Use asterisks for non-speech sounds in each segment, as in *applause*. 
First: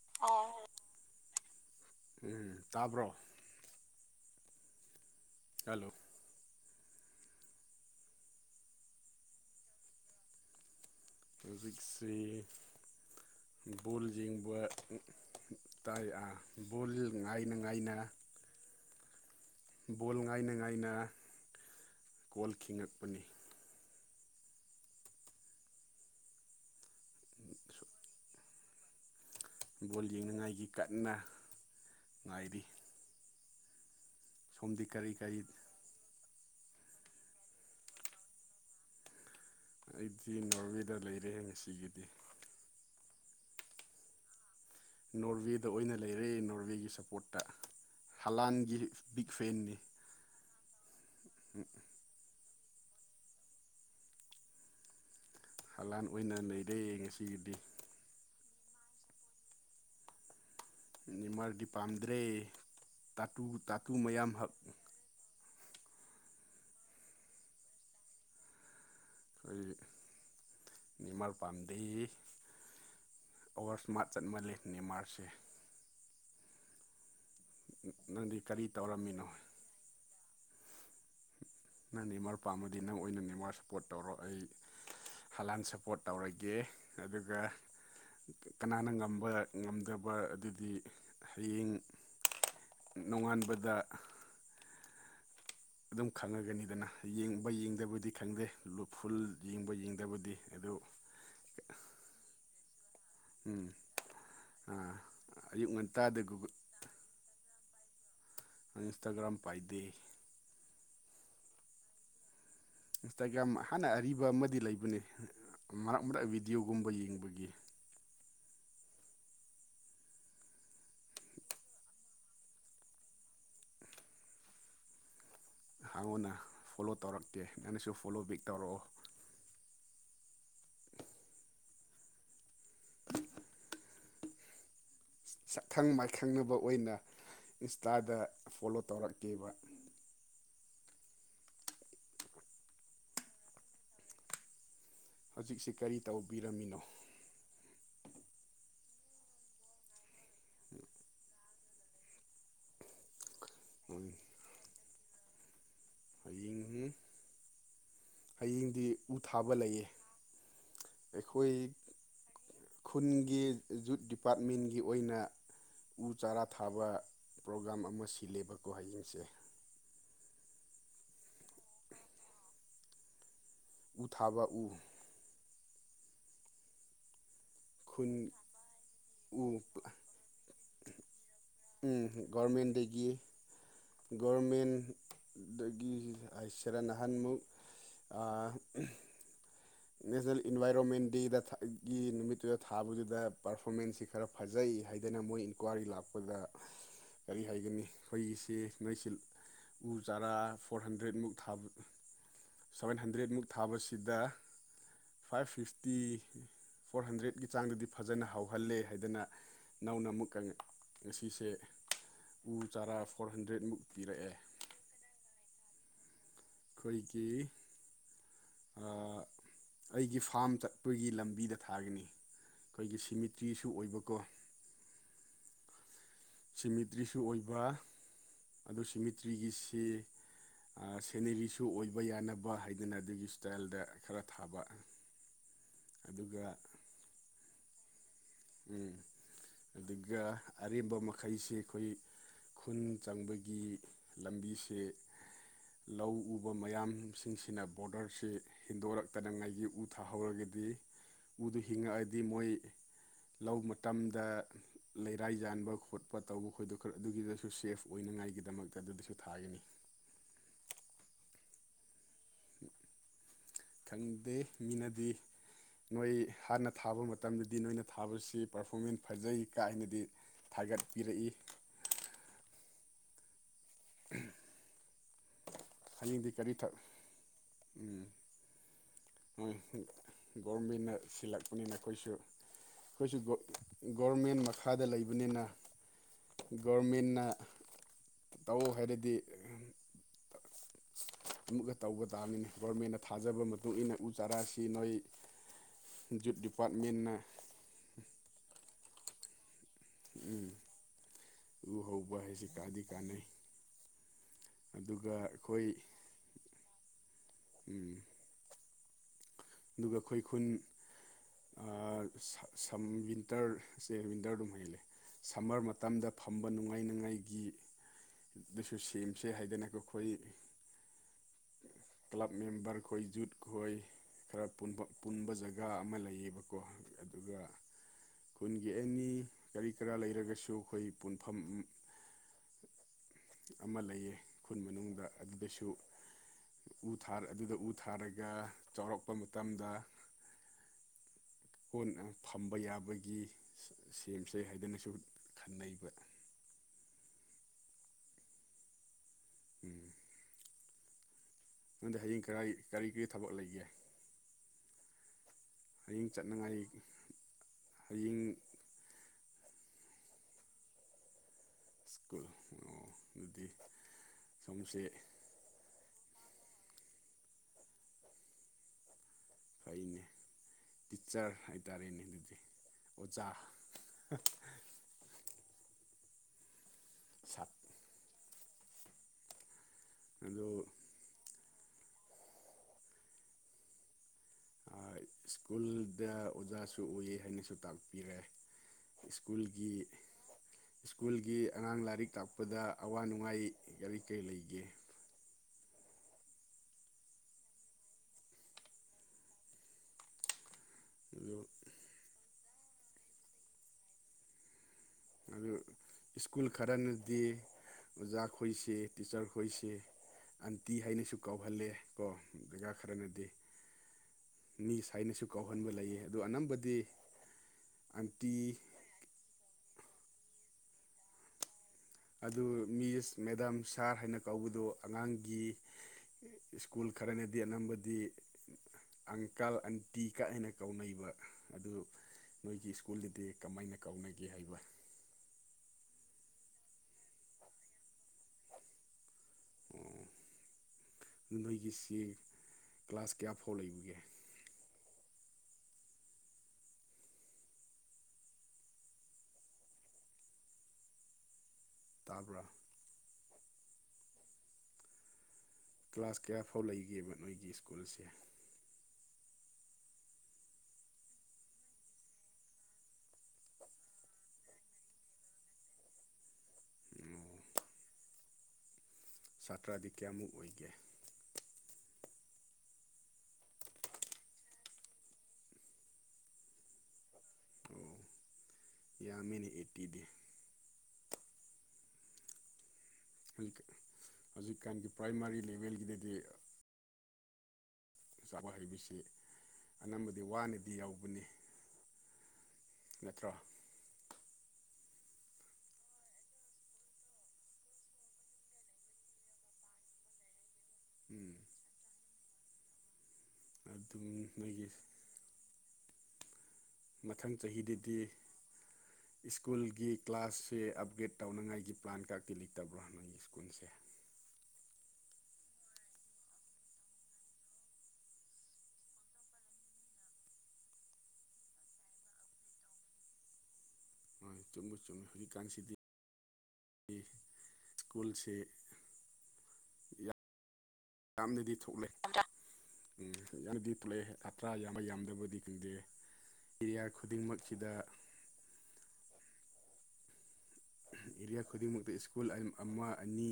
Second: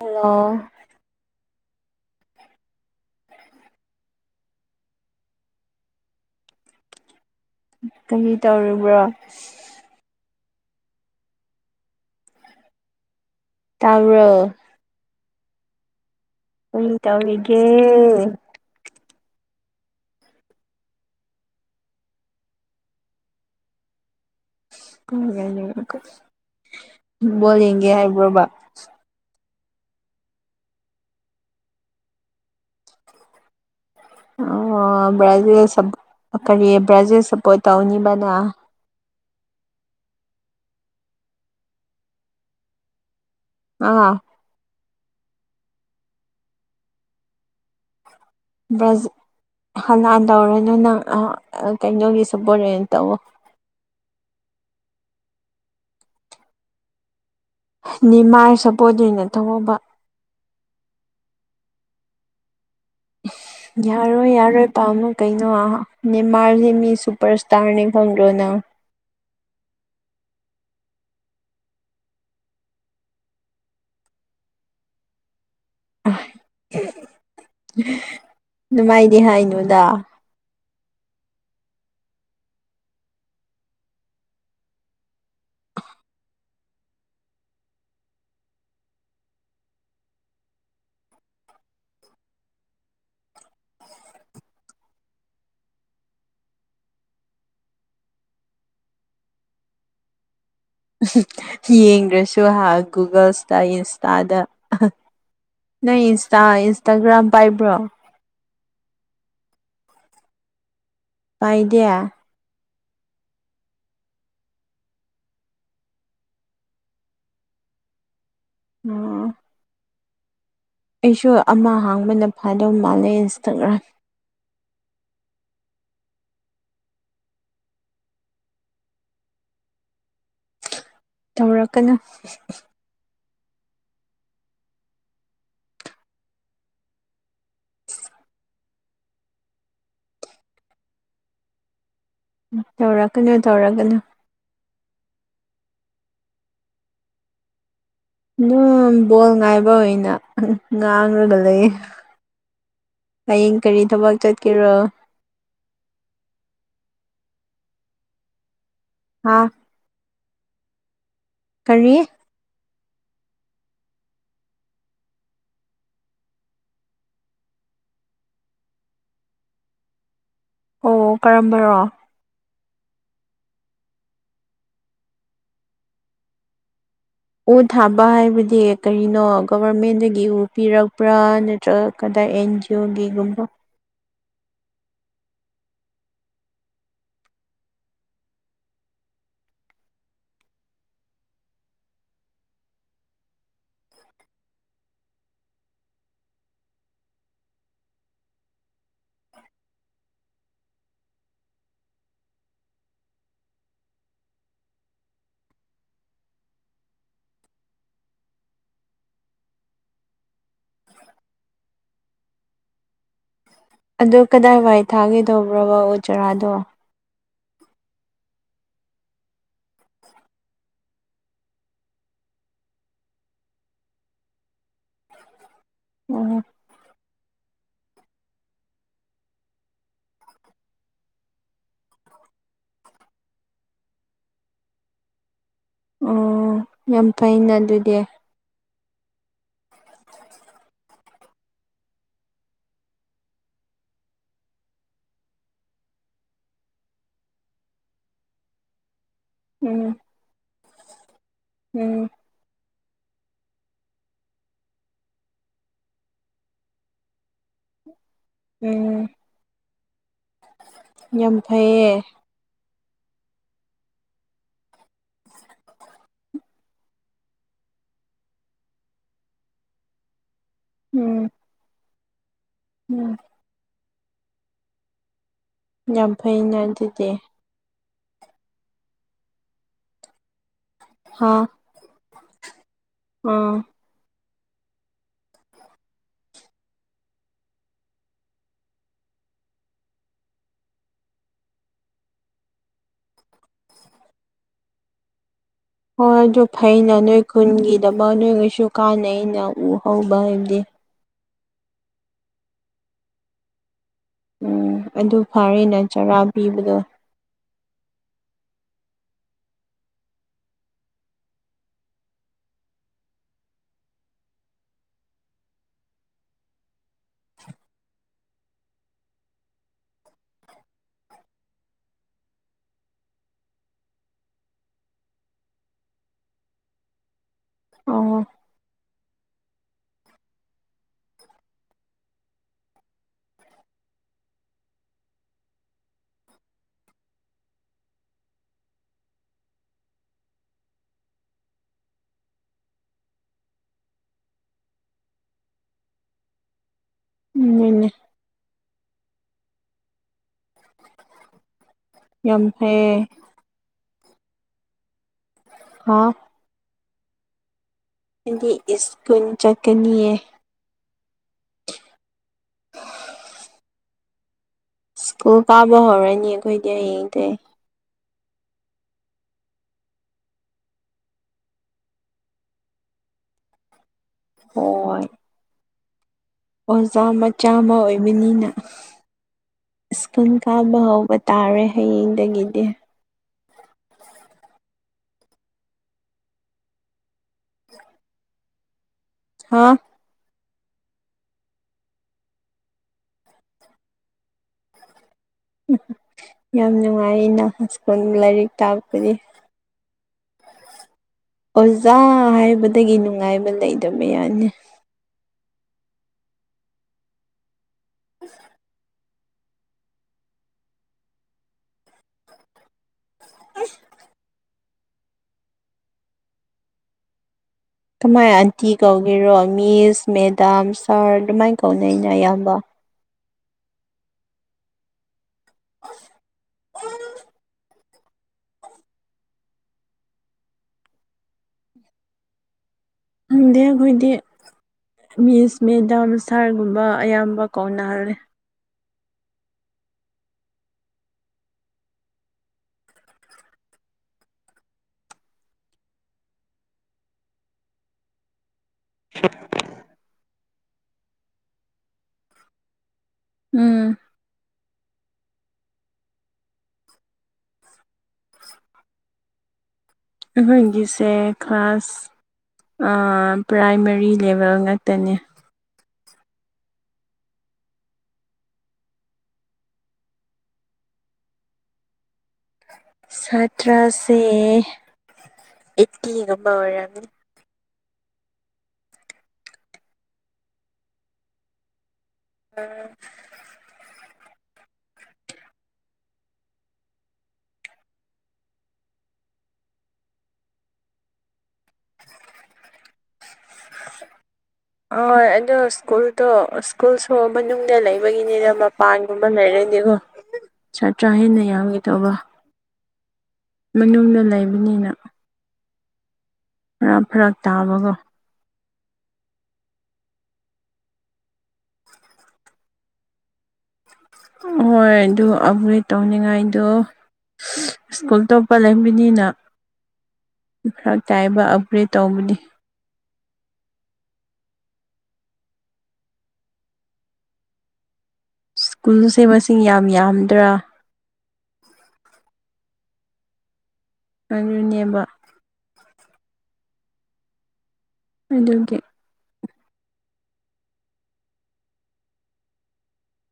Hello ꯎꯝ ꯇꯥꯕ꯭ꯔꯣ? Hello! ꯀꯔꯤ ꯇꯧꯔꯤꯕ꯭ꯔꯣ? ꯍꯧꯖꯤꯛꯁꯤ ꯕꯣꯜ ꯇꯥꯕ꯭ꯔꯣ ꯌꯦꯡꯕ ꯇꯥꯏ ꯕꯣꯜ ꯀꯔꯤ ꯉꯥꯏꯅ ꯇꯧꯔꯤꯒꯦ ꯉꯥꯏꯅ ꯕꯣꯜ ꯉꯥꯏꯅ ꯉꯥꯏꯅ ꯀꯣꯜ ꯈꯤꯡꯉꯛꯄꯅꯤ *unintelligible* ꯕ ꯣꯜ ꯌꯦꯡꯒꯦ ꯍꯥꯏꯕ꯭ꯔꯣꯕ ꯕꯣꯜ ꯌꯦꯡꯅꯉꯥꯏꯒꯤ ꯀꯟꯅ ꯉꯥꯏꯔꯤ ꯁꯣꯝꯗꯤ ꯑꯣ ꯀꯔꯤ ꯀꯔꯤ ꯕ꯭ꯔꯥꯖꯤꯜ ꯁꯞꯄ ꯀꯔꯤ ꯕ꯭ꯔꯥꯖꯤꯜ ꯁꯞꯄꯣꯔꯠ ꯇꯧꯅꯤꯕꯅ ꯑꯩꯗꯤ ꯅꯣꯔꯋꯦꯗ ꯂꯩꯔꯦ ꯉꯁꯤꯒꯤꯗꯤ ꯑ ꯅꯣꯔꯋꯦꯗ ꯑꯣꯏꯅ ꯂꯩꯔꯦ ꯅꯣꯔꯋꯦꯒꯤ ꯁꯞꯄꯣꯔꯠꯇ ꯍꯂꯥꯟꯒꯤ ꯕꯔꯥꯖꯤ ꯕꯤꯛ ꯐꯦꯟꯅꯤ ꯍꯂꯥꯟ ꯇꯧꯔꯅꯨ ꯅꯪ ꯑ ꯀꯩꯅꯣꯒꯤꯁꯨ ꯁꯄꫭꯔꯠ ꯔꯦꯟ ꯇꯧꯋꫭ ꯍꯂꯥꯟ ꯑꯣꯏꯅ ꯅꯩꯔꯦ ꯉꯁꯤꯒꯤꯗꯤ ꯅꯤꯃꯥꯏ ꯁꯄꯣꯗ ꯑꯣꯏꯅ ꯇꯧꯑꫭꯕ ꯅꯤꯃꯥꯜꯗꯤ ꯄꯥꯝꯗ꯭ꯔꯦ ꯇꯥꯇꯨ ꯇꯥꯇꯨ ꯃꯌꯥꯝ ꯌꯥꯔꯣꯏ ꯍꯛ ꯌꯥꯔꯣꯏ ꯄꯥꯝꯃꯨ ꯀꯩꯅꯣ ꯅꯤꯃꯥꯔꯅꯦ ꯃꯤ ꯁꯨꯄꯔꯁꯇꯥꯔꯅꯦ ꯈꯪꯗ꯭ꯔꯣ ꯅꯪ ꯑꯩ ꯅꯤꯃꯥꯔ ꯄꯥꯝꯗꯦ ꯑꯋꯥꯔꯁ꯭ꯃꯥꯠ ꯆꯠꯃꯜꯂꯦ ꯅꯦꯃꯥꯔꯁꯦ ꯅꯪꯗꯤ ꯀꯔꯤ ꯅꯨꯃꯥꯏꯗꯤ ꯇꯧꯔꯝꯃꯤꯅꯣ ꯍꯥꯏꯅꯨꯗ ꯅ ꯅꯦꯃꯥꯔ ꯄꯥꯝꯃꯗꯤ ꯅꯪ ꯑꯣꯏꯅ ꯅꯦꯃꯥꯔ ꯁꯄꯣꯔꯠ ꯇꯧꯔꯣ ꯑꯩ ꯍꯥꯂꯥꯟ ꯁꯄꯣꯔꯠ ꯇꯧꯔꯒꯦ ꯑꯗꯨꯒ ꯀꯅꯥꯅ ꯉꯝꯕ ꯉꯝꯗꯕ ꯑꯗꯨꯗꯤ ꯍꯌꯤꯡ ꯅꯣꯡꯉꯥꯟꯕꯗ ꯑꯗꯨꯝ ꯈꯪꯉꯒꯅꯤꯗꯅ ꯌꯦꯡꯕ ꯌꯦꯡꯗꯕꯨꯗꯤ ꯈꯪꯗꯦ ꯂꯨ ꯐꯨꯜ ꯌꯦꯡꯕ ꯌꯦꯡꯗꯕꯗꯤ ꯑꯗꯨ ꯌꯦꯡꯗ꯭ꯔꯁꯨ ꯍꯥ ꯒꯨꯒꯜꯁꯇ ꯎꯝ ꯏꯟꯁꯇꯥꯗ ꯑꯥ ꯑꯌꯨꯛ ꯉꯟꯇꯥꯗꯒꯨ ꯇꯥ ꯏꯟꯁꯇꯒ꯭ꯔꯥꯝ ꯄꯥꯏꯕ꯭ꯔꯣ ꯑꯩ ꯏꯟꯁꯇꯥꯒ꯭ꯔꯥꯝ ꯄꯥꯏꯗꯦ ꯄꯥꯏꯗꯦ ꯏꯟꯁꯇꯥꯒ꯭ꯔꯥꯝ ꯍꯥꯟꯅ ꯑꯔꯤꯕ ꯑꯃꯗꯤ ꯂꯩꯕꯅꯦ ꯃꯔꯛ ꯃꯔꯛ ꯕꯤꯗꯤꯌꯣꯒꯨꯝꯕ ꯌꯦꯡꯕꯒꯤ ꯑꯣ ꯑꯩꯁꯨ ꯑꯃ ꯍꯥꯡꯕꯅ ꯐꯗꯧ ꯃꯥꯜꯂꯦ ꯏꯟꯁꯇꯥꯒ꯭ꯔꯥꯝ ꯍꯥꯡꯉꯣꯅ ꯐꯣꯂꯣ ꯇꯧꯔꯛꯀꯦ ꯅꯪꯅꯁꯨ ꯐꯣꯂꯣ ꯕꯦꯛ ꯇꯧꯔꯑꯣ ꯇꯧꯔꯛꯀꯅꯨ ꯁꯛꯈꯪ ꯃꯥꯏꯈꯪꯅꯕ ꯑꯣꯏꯅ ꯏꯟꯁꯇꯥꯗ ꯐꯣꯂꯣ ꯇꯧꯔꯛꯀꯦꯕ ꯎꯝ ꯇꯧꯔꯛꯀꯅꯨ ꯇꯧꯔꯒꯅꯨ ꯍꯧꯖꯤꯛꯁꯤ ꯀꯔꯤ ꯇꯧꯕꯤꯔꯝꯃꯤꯅꯣ ꯗꯨꯝ ꯕꯣꯜ ꯉꯥꯏꯕ ꯑꯣꯏꯅ ꯉꯥꯡꯔꯒ ꯂꯩꯌꯦ ꯍꯌꯦꯡ ꯀꯔꯤ ꯎꯝ ꯊꯕꯛ ꯆꯠꯀꯦꯔꯣ ꯍꯌꯤꯡ ꯍꯌꯤꯡꯗꯤ ꯎ ꯍꯥ ꯊꯥꯕ ꯂꯩꯌꯦ ꯑꯩꯈꯣꯏ ꯀꯔꯤ ꯈꯨꯟꯒꯤ ꯖꯨꯠ ꯗꯤꯄꯥꯠꯃꯦꯟꯒꯤ ꯑꯣꯏꯅ ꯎ ꯆꯥꯔꯥ ꯊꯥꯕ ꯄ꯭ꯔꯣꯒꯥ꯭ꯔꯝ ꯑꯃ ꯁꯤꯜꯂꯦꯕꯀꯣ ꯍꯌꯦꯡꯁꯦ ꯑꯣ ꯀꯔꯝꯕꯔꯣ ꯎ ꯊꯥꯕ ꯎ ꯎ ꯊꯥꯕ ꯈꯨꯟ ꯍꯥꯏꯕꯗꯤ ꯀꯔꯤꯅꯣ ꯎ ꯒꯣꯕꯔꯃꯦꯟꯗꯒꯤ ꯎ ꯄꯤꯔꯛꯄ꯭ꯔꯥ ꯅꯠ ꯇ꯭ꯔ ꯎꯝ ꯀꯗꯥꯏ ꯑꯦꯟꯖꯤꯌꯣ ꯒꯣꯔꯃꯦꯟꯗꯒꯤ ꯒꯤꯒꯨꯝꯕ ꯒꯣꯔꯃꯦꯟꯗꯒꯤ ꯑꯥꯏꯁꯦꯔ ꯅꯍꯥꯟꯃꯨꯛ ꯑꯥ ꯅꯦꯖꯜ ꯏꯟꯚꯥꯏꯔꯣꯃꯦꯟ ꯗꯦꯗ ꯊꯥ ꯒꯤ ꯅꯨꯃꯤꯠꯇꯨꯗ ꯊꯥꯕꯗꯨꯗ ꯄꯔꯐꯣꯔꯃꯦꯟꯁꯤ ꯈꯔꯞ ꯐꯖꯩ ꯍꯥꯏꯗꯅ ꯃꯣꯏ ꯏꯟꯀ꯭ꯋꯥꯔꯤ ꯂꯥꯛꯄꯗ ꯀꯔꯤ ꯍꯥꯏꯒꯅꯤ ꯈꯣꯏꯒꯤꯁꯤ ꯅꯣꯏꯁꯤꯜ ꯎ ꯆꯥꯔꯥ ꯐꯣꯔ ꯍꯟꯗ꯭ꯔꯦꯠꯃꯨꯛ ꯊꯥꯕ ꯁꯚꯦꯟ ꯍꯟꯗ꯭ꯔꯦꯠꯃꯨꯛ ꯊꯥꯕꯁꯤꯗ ꯐꯥꯏꯚ ꯐꯤꯐꯇꯤ ꯐꯣꯔ ꯍꯟꯗ꯭ꯔꯦꯠꯀꯤ ꯆꯥꯡꯗꯗꯤ ꯐꯖꯅ ꯍꯧꯍꯜꯂꯦ ꯍꯥꯏꯗꯅ ꯅꯧꯅ ꯃꯨꯛꯀꯪ ꯉꯁꯤꯁꯦ ꯎ ꯆꯥꯔꯥ ꯐꯣꯔ ꯍꯟꯗ꯭ꯔꯦꯠꯃꯨꯛ ꯑꯗꯣ ꯀꯗꯥꯏꯋꯥꯏ ꯊꯥꯒꯦ ꯇꯧꯕ꯭ꯔꯕ ꯎ ꯆꯥꯔꯥꯗꯣ ꯈꯣꯏꯒꯤ ꯑ ꯑꯩꯒꯤ ꯐꯥꯝ ꯆꯠꯄꯒꯤ ꯂꯝꯕꯤꯗ ꯊꯥꯒꯅꯤ ꯈꯣꯏꯒꯤ ꯁꯤꯃꯤꯇ꯭ꯔꯤꯁꯨ ꯑꯣꯏꯕꯀꯣ ꯑꯣ ꯁꯤꯃꯤꯇ꯭ꯔꯤꯁꯨ ꯑꯣꯏꯕ ꯑꯗꯨ ꯁꯤꯃꯤꯇ꯭ꯔꯤꯒꯤꯁꯤ ꯑꯥ ꯁꯦꯅꯔꯤꯁꯨ ꯑꯣꯏꯕ ꯌꯥꯅꯕ ꯍꯥꯏꯗꯅ ꯑꯗꯨꯒꯤ ꯁ꯭ꯇꯥꯏꯜꯗ ꯈꯔ ꯊꯥꯕ ꯑꯗꯨꯒ ꯑꯣ ꯌꯥꯝ ꯐꯩꯅ ꯑꯗꯨꯗꯤ ꯎꯝ ꯑꯗꯨꯒ ꯑꯔꯦꯝꯕ ꯃꯈꯩꯁꯤ ꯑꯈꯣꯏ ꯈꯨꯟ ꯆꯪꯕꯒꯤ ꯂꯝꯕꯤꯁꯦ ꯂꯧ ꯎꯕ ꯃꯌꯥꯝꯁꯤꯡꯁꯤꯅ ꯕꯣꯔꯗꯔꯁꯤ ꯍꯦꯟꯗꯣꯔꯛꯇꯅ ꯉꯥꯏꯒꯤ ꯎ ꯎꯝ ꯊꯥꯍꯧꯔꯒꯗꯤ ꯎꯗꯨ ꯎꯝ ꯍꯤꯡꯉꯛꯑꯗꯤ ꯃꯣꯏ ꯂꯧ ꯃꯇꯝꯗ ꯂꯩꯔꯥꯏ ꯌꯥꯟꯕ ꯈꯣꯠꯄ ꯇꯧꯕ ꯈꯣꯏꯗꯨ ꯈꯔ ꯑꯗꯨꯒꯤꯗꯁꯨ ꯁꯦꯐ ꯑꯣꯏꯅ ꯉꯥꯏꯒꯤ ꯗꯃꯛꯇ ꯎꯝ ꯗꯨꯒꯤꯁꯨ ꯊꯥꯒꯅꯤ ꯌꯥꯝ ꯐꯩꯌꯦ ꯈꯪꯗꯦ ꯃꯤꯅꯗꯤ ꯅꯣꯏ ꯍꯥꯟꯅ ꯊꯥꯕ ꯃꯇꯝꯗꯗꯤ ꯅꯣꯏꯅ ꯊꯥꯕꯁꯤ ꯄꯔꯐꯣꯔꯃꯦꯟ ꯐꯖꯩ ꯀꯥꯏꯅꯗꯤ ꯊꯥꯒꯠꯄꯤꯔꯛꯏ ꯎꯝ ꯎꯝ *unintelligible* ꯌꯥꯝ ꯍꯌꯦꯡꯗꯤ ꯀꯔꯤ ꯐꯩꯅ ꯊꯛ ꯑꯗꯨꯗꯤ ꯎꯝ ꯎꯝ ꯒꯣꯔꯃꯦꯟꯅ ꯍꯥ ꯁꯤꯜꯂꯛꯄꯅꯤꯅ ꯑꯩꯈꯣꯏꯁꯨ ꯑꯩꯈꯣꯏꯁꯨ ꯒꯣ ꯑꯥ ꯒꯣꯔꯃꯦꯟ ꯃꯈꯥꯗ ꯂꯩꯕꯅꯤꯅ ꯒꯣꯔꯃꯦꯟꯅ ꯇꯧꯎ ꯍꯥꯏꯔꯗꯤ ꯑꯝ ꯑꯃꯨꯛꯀ ꯇꯧꯕ ꯇꯥꯕꯅꯤꯅ‌ꯦ ꯒꯣꯔꯃꯦꯟꯅ ꯊꯥꯖꯕ ꯃ ꯇꯨꯡ ꯏꯟꯅ ꯎ ꯆꯥꯔꯥꯁꯤ ꯅꯣꯏ ꯍꯣꯏ ꯖꯨꯠ ꯑꯗꯨ ꯐꯩꯅ ꯅꯣꯏ ꯗꯤꯄꯥꯔꯠꯃꯦꯟꯅ ꯈꯨꯟꯒꯤꯗꯃꯛ ꯅꯣꯏꯒꯩꯁꯨ ꯀꯥꯟꯅꯩꯅ ꯎ ꯍꯧꯕ ꯍꯥꯏꯕꯗꯤ ꯎ ꯍꯧꯕ ꯍꯥꯏꯁꯤ ꯀꯥꯗꯤ ꯀꯥꯟꯅꯩ ꯎꯝ ꯑꯗꯨꯒ ꯑꯗꯨ ꯑꯩꯈꯣꯏ ꯐꯔꯦꯅꯥ ꯆꯔꯥ ꯄꯤꯕꯗꯣ ꯎꯝ ꯗꯨꯒ ꯑꯈꯣꯏ ꯈꯨꯟ ꯑꯥ ꯁ ꯁꯝ ꯋꯤꯟꯇꯔꯁꯦ ꯋꯤꯟꯇꯔ ꯗꯨꯝ ꯍꯦꯜꯂꯦ ꯁꯝꯃꯔ ꯃꯇꯝꯗ ꯐꯝꯕ ꯅꯨꯡꯉꯥꯏꯅꯉꯥꯏꯒꯤ ꯗꯨꯁꯨ ꯁꯦꯝꯁꯦ ꯍꯥꯏꯗꯅꯀ‌ꯣ ꯈꯣꯏ ꯀ꯭ꯂꯕ ꯃꯦꯝꯕꯔ ꯈꯣꯏ ꯖꯨꯠ ꯈꯣꯏ ꯈꯔ ꯄꯨꯟꯕ ꯄꯨꯟꯕ ꯖꯒꯥ ꯑꯃ ꯂꯩꯏꯕꯀꯣ ꯑꯗꯨꯒ ꯑꯣ ꯈꯨꯟꯒꯤ ꯑꯦꯅꯤ ꯀꯔꯤ ꯀꯔꯥ ꯂꯩꯔꯒꯁꯨ ꯑꯈꯣꯏ ꯄꯨꯟꯐꯝ ꯎꯝ ꯑꯃ ꯂꯩꯌꯦ ꯈꯨꯟ ꯃꯅꯨꯡꯗ ꯑꯗꯨꯗꯁꯨ ꯎ ꯊꯥꯔ ꯑꯗꯨꯗ ꯎ ꯊꯥꯔꯒ ꯆꯥꯎꯔꯛꯄ ꯃꯇꯝꯗ *unintelligible* ꯐꯝꯕ ꯌꯥꯕꯒꯤ ꯁ‌ꯦ ꯁꯦꯝꯁ‌ꯦ ꯍꯥꯏꯗꯅꯁꯨ ꯈꯟꯅꯩꯕ ꯎꯝ ꯅ‌ꯣꯏꯅ‌ꯦ ꯎꯝ ꯅꯪꯗꯤ ꯍꯌꯦꯡ ꯌꯥꯝ ꯀꯔꯥꯏ ꯀꯔꯤ ꯐꯩꯌꯦ ꯀꯔꯤ ꯊꯕꯛ ꯂꯩꯒꯦ ꯍꯥ ꯍꯌꯦꯡ ꯆꯠꯅꯉꯥꯏ ꯍꯌꯦꯡ ꯑꯩꯗꯤ ꯏꯁꯀꯨꯟ ꯆꯠꯀꯅꯤꯌꯦ ꯁ꯭ꯀꯨꯜ ꯑꯣ ꯑꯗꯨꯗꯤ ꯁ‌ꯣꯝꯁꯦ ꯀꯨꯜ ꯀꯥꯕ ꯍꯧꯔꯅꯤ ꯑꯩꯈꯣꯏꯗꯤ ꯍꯌꯦꯡꯗꯩ ꯐꯩꯅꯦ ꯇꯤꯆꯔ ꯍꯥꯏꯇꯥꯔꯦꯅꯦ ꯑꯗꯨꯗꯤ ꯑꯣꯖꯥ ꯍꯣꯏ ꯑꯣꯖꯥ ꯃꯆꯥ ꯁꯥꯠ ꯑꯃ ꯑꯣꯏꯕꯅꯤꯅ ꯁ꯭ꯀꯨꯜ ꯑꯗꯨ ꯀꯥꯕ ꯍꯧꯕ ꯇꯥꯔꯦ ꯍꯌꯦꯡꯗꯒꯤꯗꯤ ꯑ ꯁ꯭ꯀꯨꯜꯗ ꯑꯣꯖꯥꯁꯨ ꯎꯌꯦ ꯍꯥꯏꯅꯁꯨ ꯇꯥꯛꯄꯤꯔꯦ ꯍꯥ ꯁ꯭ꯀꯨꯜꯒꯤ ꯁ꯭ꯀꯨꯜꯒꯤ ꯑꯉꯥꯡ ꯂꯥꯏꯔꯤꯛ ꯇꯥꯛꯄꯗ ꯑꯋꯥ ꯅꯨꯡꯉꯥꯏ ꯀꯔꯤ ꯀꯔꯤ ꯂꯩꯒꯦ ꯎꯝ ꯌꯥꯝ ꯅꯨꯡꯉꯥꯏꯌꯦꯅ ꯁ꯭ꯀꯨꯜ ꯂꯥꯏꯔꯤꯛ ꯇꯥꯛꯄꯗꯤ ꯑꯗꯣ ꯖꯥ ꯍꯥꯏꯕꯗꯒꯤ ꯅꯨꯡꯉꯥꯏꯕ ꯂꯩꯗꯕ ꯌꯥꯅꯤ ꯑꯗꯨ ꯁ꯭ꯀꯨꯜ ꯈꯔꯅꯗꯤ ꯑꯣꯖꯥ ꯈꯣꯏꯁꯤ ꯇꯤꯆꯔ ꯈꯣꯏꯁꯦ ꯑꯟꯇꯤ ꯍꯥꯏꯅꯁꯨ ꯀꯥꯎꯍꯜꯂꯦ ꯀꯣ ꯖꯒꯥꯥ ꯈꯔꯅ ꯗꯤ ꯃꯤ ꯁꯥꯏꯅꯁꯨ ꯀꯥꯎꯍꯟꯕ ꯂꯩꯌꯦ ꯑꯗꯨ ꯑꯅꯝꯕꯗꯤ ꯀꯃꯥꯏ ꯑꯟꯇꯤ ꯀꯧꯒꯔꯣ ꯃꯤꯁ ꯃꯦꯗꯥꯝ ꯁꯥꯔ ꯑꯗꯨꯃꯥꯏꯅ ꯀꯧꯅꯩꯅ ꯑꯗꯨ ꯑꯌꯥꯝꯕ ꯃꯤꯁ ꯃꯦꯗꯥꯝ ꯁꯥꯔ ꯍꯥꯏꯅ ꯀꯧꯕꯗꯨ ꯑꯉꯥꯡꯒꯤ ꯁ꯭ꯀꯨꯜ ꯈꯔꯅꯗꯤ ꯑꯅꯝꯕ ꯗꯤ ꯑꯪꯀꯜ ꯑꯟꯇꯤ ꯀꯥꯏꯅ ꯀꯧꯅꯩꯕ ꯑꯗꯨ ꯅꯣꯏꯒꯤ ꯁ꯭ꯀꯨꯜꯗꯗꯤ ꯈꯪꯗꯦ ꯀꯃꯥꯏꯅ ꯑꯩꯈꯣꯏꯗꯤ ꯀꯥꯎꯅꯒꯦ ꯍꯥꯏꯕ ꯃꯤꯁ ꯃꯦꯗꯥꯝ ꯁꯥꯔꯒꯨꯝꯕ ꯑꯌꯥꯝꯕ ꯀꯧꯅꯍꯜꯔꯦ ꯑꯣ ꯑꯗꯨ ꯅꯣꯏꯒꯤꯁꯤ ꯀ꯭ꯂꯥꯁ ꯀꯌꯥ ꯐꯥꯎ ꯂꯩꯕꯒꯦ *unintelligible* ꯇꯥꯕ꯭ꯔꯥ ꯎꯝ ꯀ꯭ꯂꯥꯁ ꯀꯌꯥ ꯐꯥꯎ ꯂꯩꯒꯦꯕ ꯅꯣꯏꯒꯤ ꯁ꯭ꯀꯨꯜꯁꯦ ꯎꯍꯣꯏꯒꯤꯁꯦ ꯀ꯭ꯂꯥꯁ ꯑ ꯄ꯭ꯔꯥꯏꯃꯔꯤ ꯂꯦꯚꯦꯜ ꯉꯇꯅꯦ ꯑꯣ ꯁꯥꯇ꯭ꯔꯗꯤ ꯀꯌꯥꯃꯨꯛ ꯑꯣꯏꯒꯦ ꯁꯥꯇ꯭ꯔꯁꯦ ꯑꯩꯠꯇꯤꯒꯨꯝꯕ ꯑꯣꯏꯔꯝꯅꯤ ꯑꯣ ꯌꯥꯝꯃꯤꯅꯦ ꯑꯩꯠꯇꯤꯗꯤ ꯑ ꯍꯧꯖꯤꯛꯀꯥꯟꯒꯤ ꯄ꯭ꯔꯥꯏꯃꯥꯔꯤ ꯂꯦꯚꯦꯜꯒꯤꯗꯗꯤ ꯆꯥꯕ ꯍꯩꯕꯁꯤ ꯑꯅꯝꯕꯗꯤ ꯋꯥꯅꯗꯤ ꯌꯥꯎꯕꯅꯤ ꯅꯠꯇ꯭ꯔꯣ ꯑꯣꯏ ꯑꯗꯣ ꯁ꯭ꯀꯨꯜꯗꯣ ꯁ꯭ꯀꯨꯜꯁꯨ ꯃꯅꯨꯡꯗ ꯂꯩꯕꯒꯤꯅꯤꯗ ꯃ ꯄꯥꯟꯒꯨꯝꯕ ꯂꯩꯔꯩꯅꯦꯀꯣ ꯁꯥꯇ꯭ꯔ ꯎꯝ ꯍꯦꯟꯅ ꯌꯥꯝꯒꯦ ꯇꯧꯕ ꯃꯅꯨꯡꯗ ꯑꯗꯨꯝ ꯅꯣꯏꯒꯤ ꯂꯩꯕꯅꯤꯅ ꯈꯔ ꯃꯊꯪ ꯐꯔꯛ ꯇꯥꯕꯀꯣ ꯆꯍꯤꯗꯗꯤ ꯁ꯭ꯀꯨꯜꯒꯤ ꯀ꯭ꯂꯥꯁꯁꯦ ꯑꯞꯒ꯭ꯔꯦꯗ ꯇꯧꯅꯉꯥꯏꯒꯤ ꯄ꯭ꯂꯥꯟ ꯀꯇꯤ ꯂꯩꯇꯕ꯭ꯔꯣ ꯅꯣꯏꯒꯤ ꯁ꯭ꯀꯨꯜꯁꯦ ꯍꯣꯏ ꯑꯗꯨ ꯑꯞꯒ꯭ꯔꯦꯗ ꯇꯧꯅꯤꯡꯉꯥꯏꯗꯣ ꯁ꯭ꯀꯨꯜ ꯇꯣꯞꯄ ꯂꯩꯕꯤꯅꯤꯅ ꯈꯔꯥꯛ ꯇꯥꯏꯕ ꯑꯞꯒ꯭ꯔꯦꯗ ꯇꯧꯕꯗꯤ ꯍꯣꯏ ꯆꯨꯝꯕꯨ ꯆꯨꯝꯃꯤ ꯍꯧꯖꯤꯛꯀꯥꯟꯁꯤꯗꯤ ꯁ꯭ꯀꯨꯜꯁꯦ ꯀꯨꯜꯁꯦ ꯃꯁꯤꯡ ꯌꯥꯝ ꯌꯥꯝꯗ꯭ꯔꯥ ꯌꯥꯝꯅꯗꯤ ꯊꯣꯛꯂꯦ ꯎꯝ ꯌꯥꯝꯅꯗꯤ ꯊꯣꯛꯂꯛꯑꯦ ꯁꯇ꯭ꯔꯥ ꯌꯥꯝꯕ ꯑꯗꯨꯅꯦꯕ ꯌꯥꯝꯗꯕꯗꯤ ꯈꯪꯗꯦ ꯑꯦꯔꯤꯌꯥ ꯈꯨꯗꯤꯡꯃꯛꯁꯤꯗ ꯑꯗꯨꯒꯤ ꯑꯦꯔꯤꯌꯥ ꯈꯨꯗꯤꯡꯃꯛꯇ ꯁ꯭ꯀꯨꯜ ꯑꯦꯝꯜ ꯑꯃ ꯑꯅꯤ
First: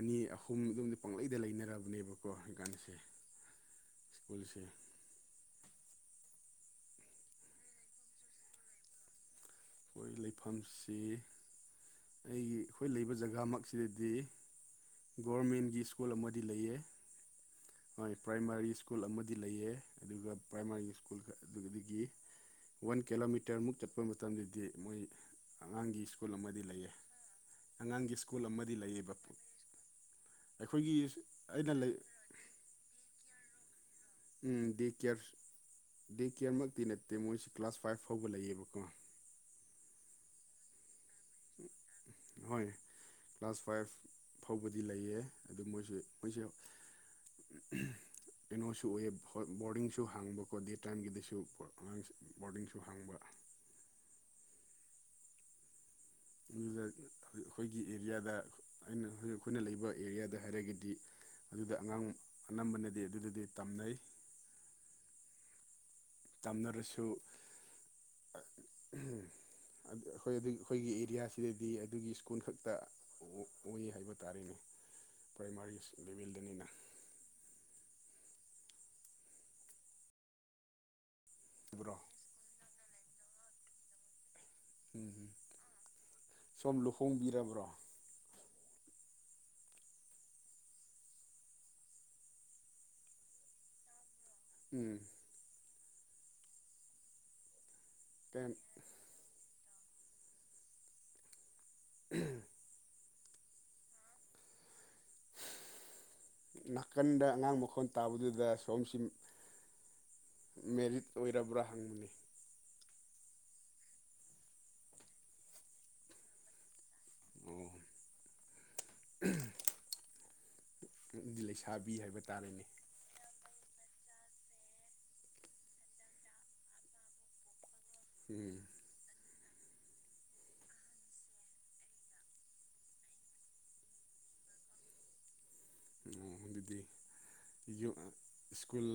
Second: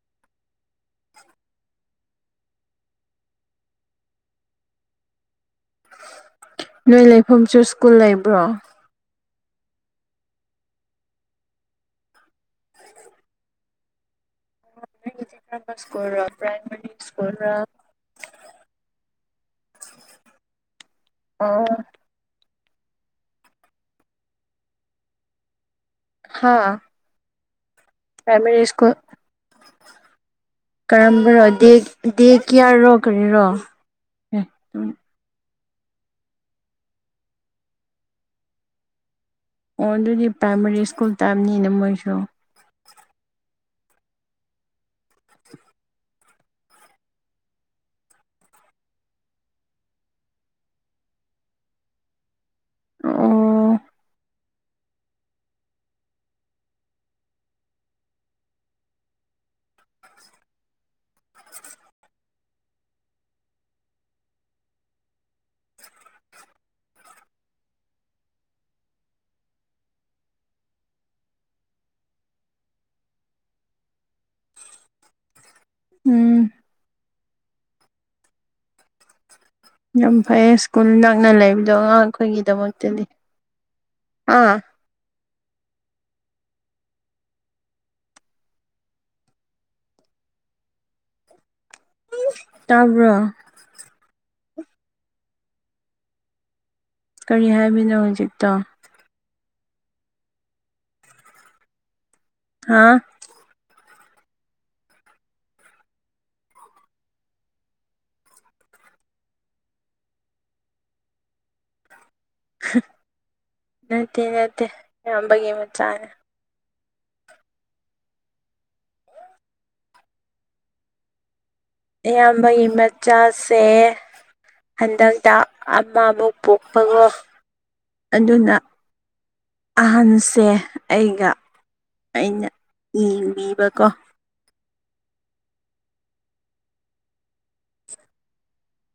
ꯑꯅꯤ ꯑꯍꯨꯝ ꯑꯗꯨꯝꯗꯤ ꯄꯪꯂꯩꯗ ꯂꯩꯅꯔꯕꯅꯦꯕꯀꯣ ꯍꯩꯀꯥꯟꯗꯁꯦ ꯁ꯭ꯀꯨꯜꯁꯦ ꯅꯣꯏ ꯂꯩꯐꯝꯁꯨ ꯁ꯭ꯀꯨꯜ ꯂꯩꯕ꯭ꯔꯣ ꯑꯩꯈꯣꯏ ꯂꯩꯐꯝꯁꯤ ꯑꯩꯒꯤ ꯑꯩꯈꯣꯏ ꯂꯩꯕ ꯖꯒꯥꯃꯛꯁꯤꯗꯗꯤ ꯒꯣꯔꯃꯦꯟꯒꯤ ꯁ꯭ꯀꯨꯜ ꯑꯃꯗꯤ ꯂꯩꯌꯦ ꯄꯨꯔ ꯍꯣꯏ ꯄ꯭ꯔꯥꯏꯃꯥꯔꯤ ꯁ꯭ꯀꯨꯜ ꯑꯃꯗꯤ ꯂꯩꯌꯦ ꯑꯗꯨꯒ ꯄ꯭ꯔꯥꯏꯃꯥꯔꯤ ꯁ꯭ꯀꯨꯜ ꯑꯣ ꯑꯗꯨꯗꯒꯤ *inaudible* ꯋꯥꯟ ꯀꯤꯂꯣꯃꯤꯇꯔ ꯃꯨꯛ ꯆꯠꯄ ꯃꯇꯝꯗꯗꯤ ꯃꯣꯏ ꯑꯉꯥꯡꯒꯤ ꯁ꯭ꯀꯨꯜ ꯍꯥ ꯑꯃꯗꯤ ꯂꯩꯌꯦ ꯑꯉꯥꯡꯒꯤ ꯁ꯭ꯀꯨꯜ ꯑꯃꯗꯤ ꯂꯩꯌꯦꯕ ꯑꯩꯈꯣꯏꯒꯤ ꯑꯩꯅ ꯂꯩ ꯀ꯭ꯌꯥꯔꯔꯣ ꯀꯔꯤꯔꯣ ꯑꯦ ꯎꯝ ꯗꯦ ꯀꯦꯌꯔ ꯗꯦ ꯀꯦꯌꯔꯃꯛꯇꯤ ꯅꯠꯇꯦ ꯃꯣꯏꯁꯤ ꯀ꯭ꯂꯥꯁ ꯐꯥꯏꯚ ꯐꯥꯎꯕ ꯂꯩꯌꯦꯕꯀꯣ ꯑꯣ ꯑꯗꯨꯗꯤ ꯄ꯭ꯔꯥꯏꯃꯥꯔꯤ ꯁ꯭ꯀꯨꯜ ꯇꯥꯏꯞꯅꯤꯅ ꯃꯣꯏꯁꯨ ꯍꯣꯏ ꯀ꯭ꯂꯥꯁ ꯐꯥꯏꯚ ꯐꯥꯎꯕꯗꯤ ꯂꯩꯌꯦ ꯑꯗꯨ ꯃꯣꯏꯁꯤ ꯃꯣꯏꯁꯦ ꯎꯝ ꯀꯩꯅꯣꯁꯨ ꯑꯣꯏꯌꯦ ꯍꯣꯏ ꯕꯣꯔꯗꯤꯡꯁꯨ ꯍꯥꯡꯕꯀꯣ ꯗꯦ ꯇꯥꯏꯝꯒꯤꯗꯁꯨ ꯄꯥ ꯑꯉꯥꯡꯁꯦ ꯕꯣꯔꯗꯤꯡꯁꯨ ꯍꯥꯡꯕ ꯑꯣ ꯑꯗꯨꯗ ꯑꯩꯈꯣꯏꯒꯤ ꯑꯦꯔꯤꯌꯥꯗ ꯑꯩꯅ ꯍꯧꯖꯤꯛ ꯑꯩꯈꯣꯏꯅ ꯂꯩꯕ ꯑꯦꯔꯤꯌꯥꯗ ꯍꯥꯏꯔꯒꯗꯤ ꯑꯗꯨꯗ ꯑꯉꯥꯡ ꯑꯅꯝꯕꯅꯗꯤ ꯑꯗꯨꯗꯗꯤ ꯇꯝꯅꯩ ꯇꯝꯅꯔꯁꯨ ꯑꯠ ꯑꯩꯈꯣꯏ ꯑꯗꯨ ꯑꯩꯈꯣꯏꯒꯤ ꯑꯦꯔꯤꯌꯥꯁꯤꯗꯗꯤ ꯑꯗꯨꯒꯤ ꯁ꯭ꯀꯨꯜ ꯈꯛꯇ ꯑꯣꯏ ꯍꯥꯏꯕ ꯇꯥꯔꯦꯅꯦ ꯄ꯭ꯔꯥꯏꯃꯥꯔꯤꯁ ꯎꯝ ꯂꯦꯚꯦꯜꯗꯅꯤꯅ ꯌꯥꯝ ꯐꯩꯌꯦ ꯁ꯭ꯀꯨꯜ ꯅꯛꯅ ꯂꯩꯕꯗꯣ ꯕ꯭ꯔꯣ ꯑꯉꯥꯡ ꯈꯩꯒꯤꯗꯃꯛꯇꯗꯤ ꯑꯥ ꯎꯝ ꯁꯣꯝ ꯂꯨꯍꯣꯡꯕꯤꯔꯕ꯭ꯔꯣ ꯇꯥꯕ꯭ꯔꯣ ꯎꯝ ꯀꯔꯤ ꯍꯥꯏꯕꯤꯅꯣ ꯍꯧꯖꯤꯛꯇ ꯍꯥꯥ ꯅꯥꯀꯟꯗ ꯑꯉꯥꯡ ꯃꯈꯣꯟ ꯇꯥꯕꯗꯨꯗ ꯁꯣꯝꯁꯤꯝ ꯃꯦꯔꯤꯠ ꯑꯣꯏꯔꯕ꯭ꯔꯥ ꯍꯪꯕꯅꯤ ꯅꯠꯇꯦ ꯅꯠꯇꯦ ꯏꯌꯥꯝꯕꯒꯤ ꯃꯆꯥꯅꯦ ꯑꯣ ꯅꯪꯗꯤ ꯂꯩꯁꯥꯕꯤ ꯍꯥꯏꯕ ꯇꯥꯔꯦꯅꯦ ꯑꯌꯥꯝꯕꯒꯤ ꯃꯠ ꯆꯥꯁꯦ ꯍꯟꯗꯛꯇ ꯑꯃꯃꯨꯛ ꯄꯣꯛꯄꯒꯣ ꯑꯗꯨꯅ ꯎꯝ ꯑꯍꯟꯁꯦ ꯑꯩꯒ ꯑꯩꯅ ꯌꯦꯡꯕꯤꯕꯀꯣ ꯑꯣ ꯑꯗꯨꯗꯤ ꯌꯨꯝ ꯑ ꯁ꯭ꯀꯨꯜ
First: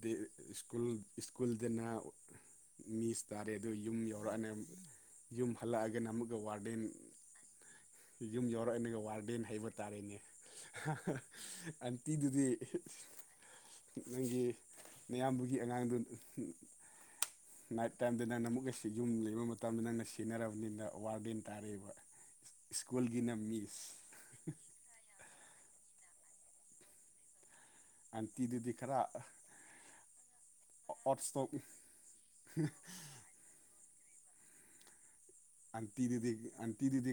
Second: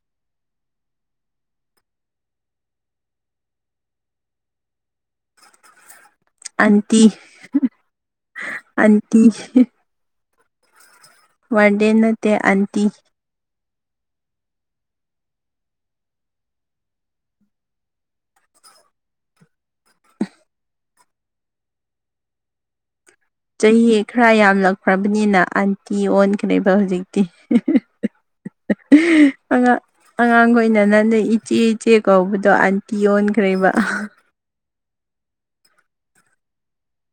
ꯗꯤ ꯁ꯭ꯀꯨꯜ ꯁ꯭ꯀꯨꯜꯗꯅꯥ ꯃꯤꯁ ꯇꯥꯔꯦ ꯑꯗꯨ ꯌꯨꯝ ꯌꯧꯔꯛꯑꯅꯦ ꯌꯨꯝ ꯍꯜꯂꯛꯑꯒꯅ ꯑꯃꯨꯛ ꯋꯥꯔꯗꯦꯟ ꯑꯟꯇꯤ ꯌꯨꯝ ꯌꯥꯎꯔꯛꯑꯅꯤꯒ ꯑꯟꯇꯤ ꯋꯥꯔꯗꯦꯟ ꯍꯥꯏꯕ ꯇꯥꯔꯦꯅꯦ꯫ ꯋꯥꯔꯗꯦꯟ ꯅꯠꯇꯦ ꯑꯟꯇꯤꯗꯨꯗꯤ ꯑꯟꯇꯤ ꯅꯪꯒꯤ ꯅꯌꯥꯝꯕꯒꯤ ꯑꯉꯥꯡꯗꯨ ꯅꯥꯏꯠ ꯇꯥꯏꯝꯗ ꯅꯪꯅ ꯑꯃꯨꯛꯀꯁꯤ ꯌꯨꯝ ꯂꯩꯕ ꯃꯇꯝꯗ ꯅꯪꯅ ꯁꯤꯟꯅꯔꯕꯅꯤꯅ ꯋꯥꯔꯗꯦꯟ ꯇꯥꯔꯦꯕ꯫ ꯁ꯭ꯀꯨꯜꯒꯤꯅ ꯃꯤꯁ ꯆꯍꯤ ꯈꯔ ꯌꯥꯝꯂꯛꯈ꯭ꯔꯕꯅꯤꯅ ꯑꯟꯇꯤ ꯑꯣꯟꯈ꯭ꯔꯦꯕ ꯍꯧꯖꯤꯛꯇꯤ꯫ ꯑꯟꯇꯤꯗꯨꯗꯤ ꯈꯔ ꯑꯉꯥ ꯑꯉꯥꯡꯈꯣꯏꯅ ꯅꯪꯗ ꯑꯥꯎꯠ ꯏꯁꯇꯣꯛ ꯏꯆꯦ ꯏꯆꯦ ꯀꯧꯕꯗꯣ ꯑꯟꯇꯤ ꯑꯣꯟ ꯈ꯭ꯔꯦꯕ ꯑꯟꯇꯤꯗꯨꯗꯤ ꯑꯟꯇꯤꯗꯤꯗꯤ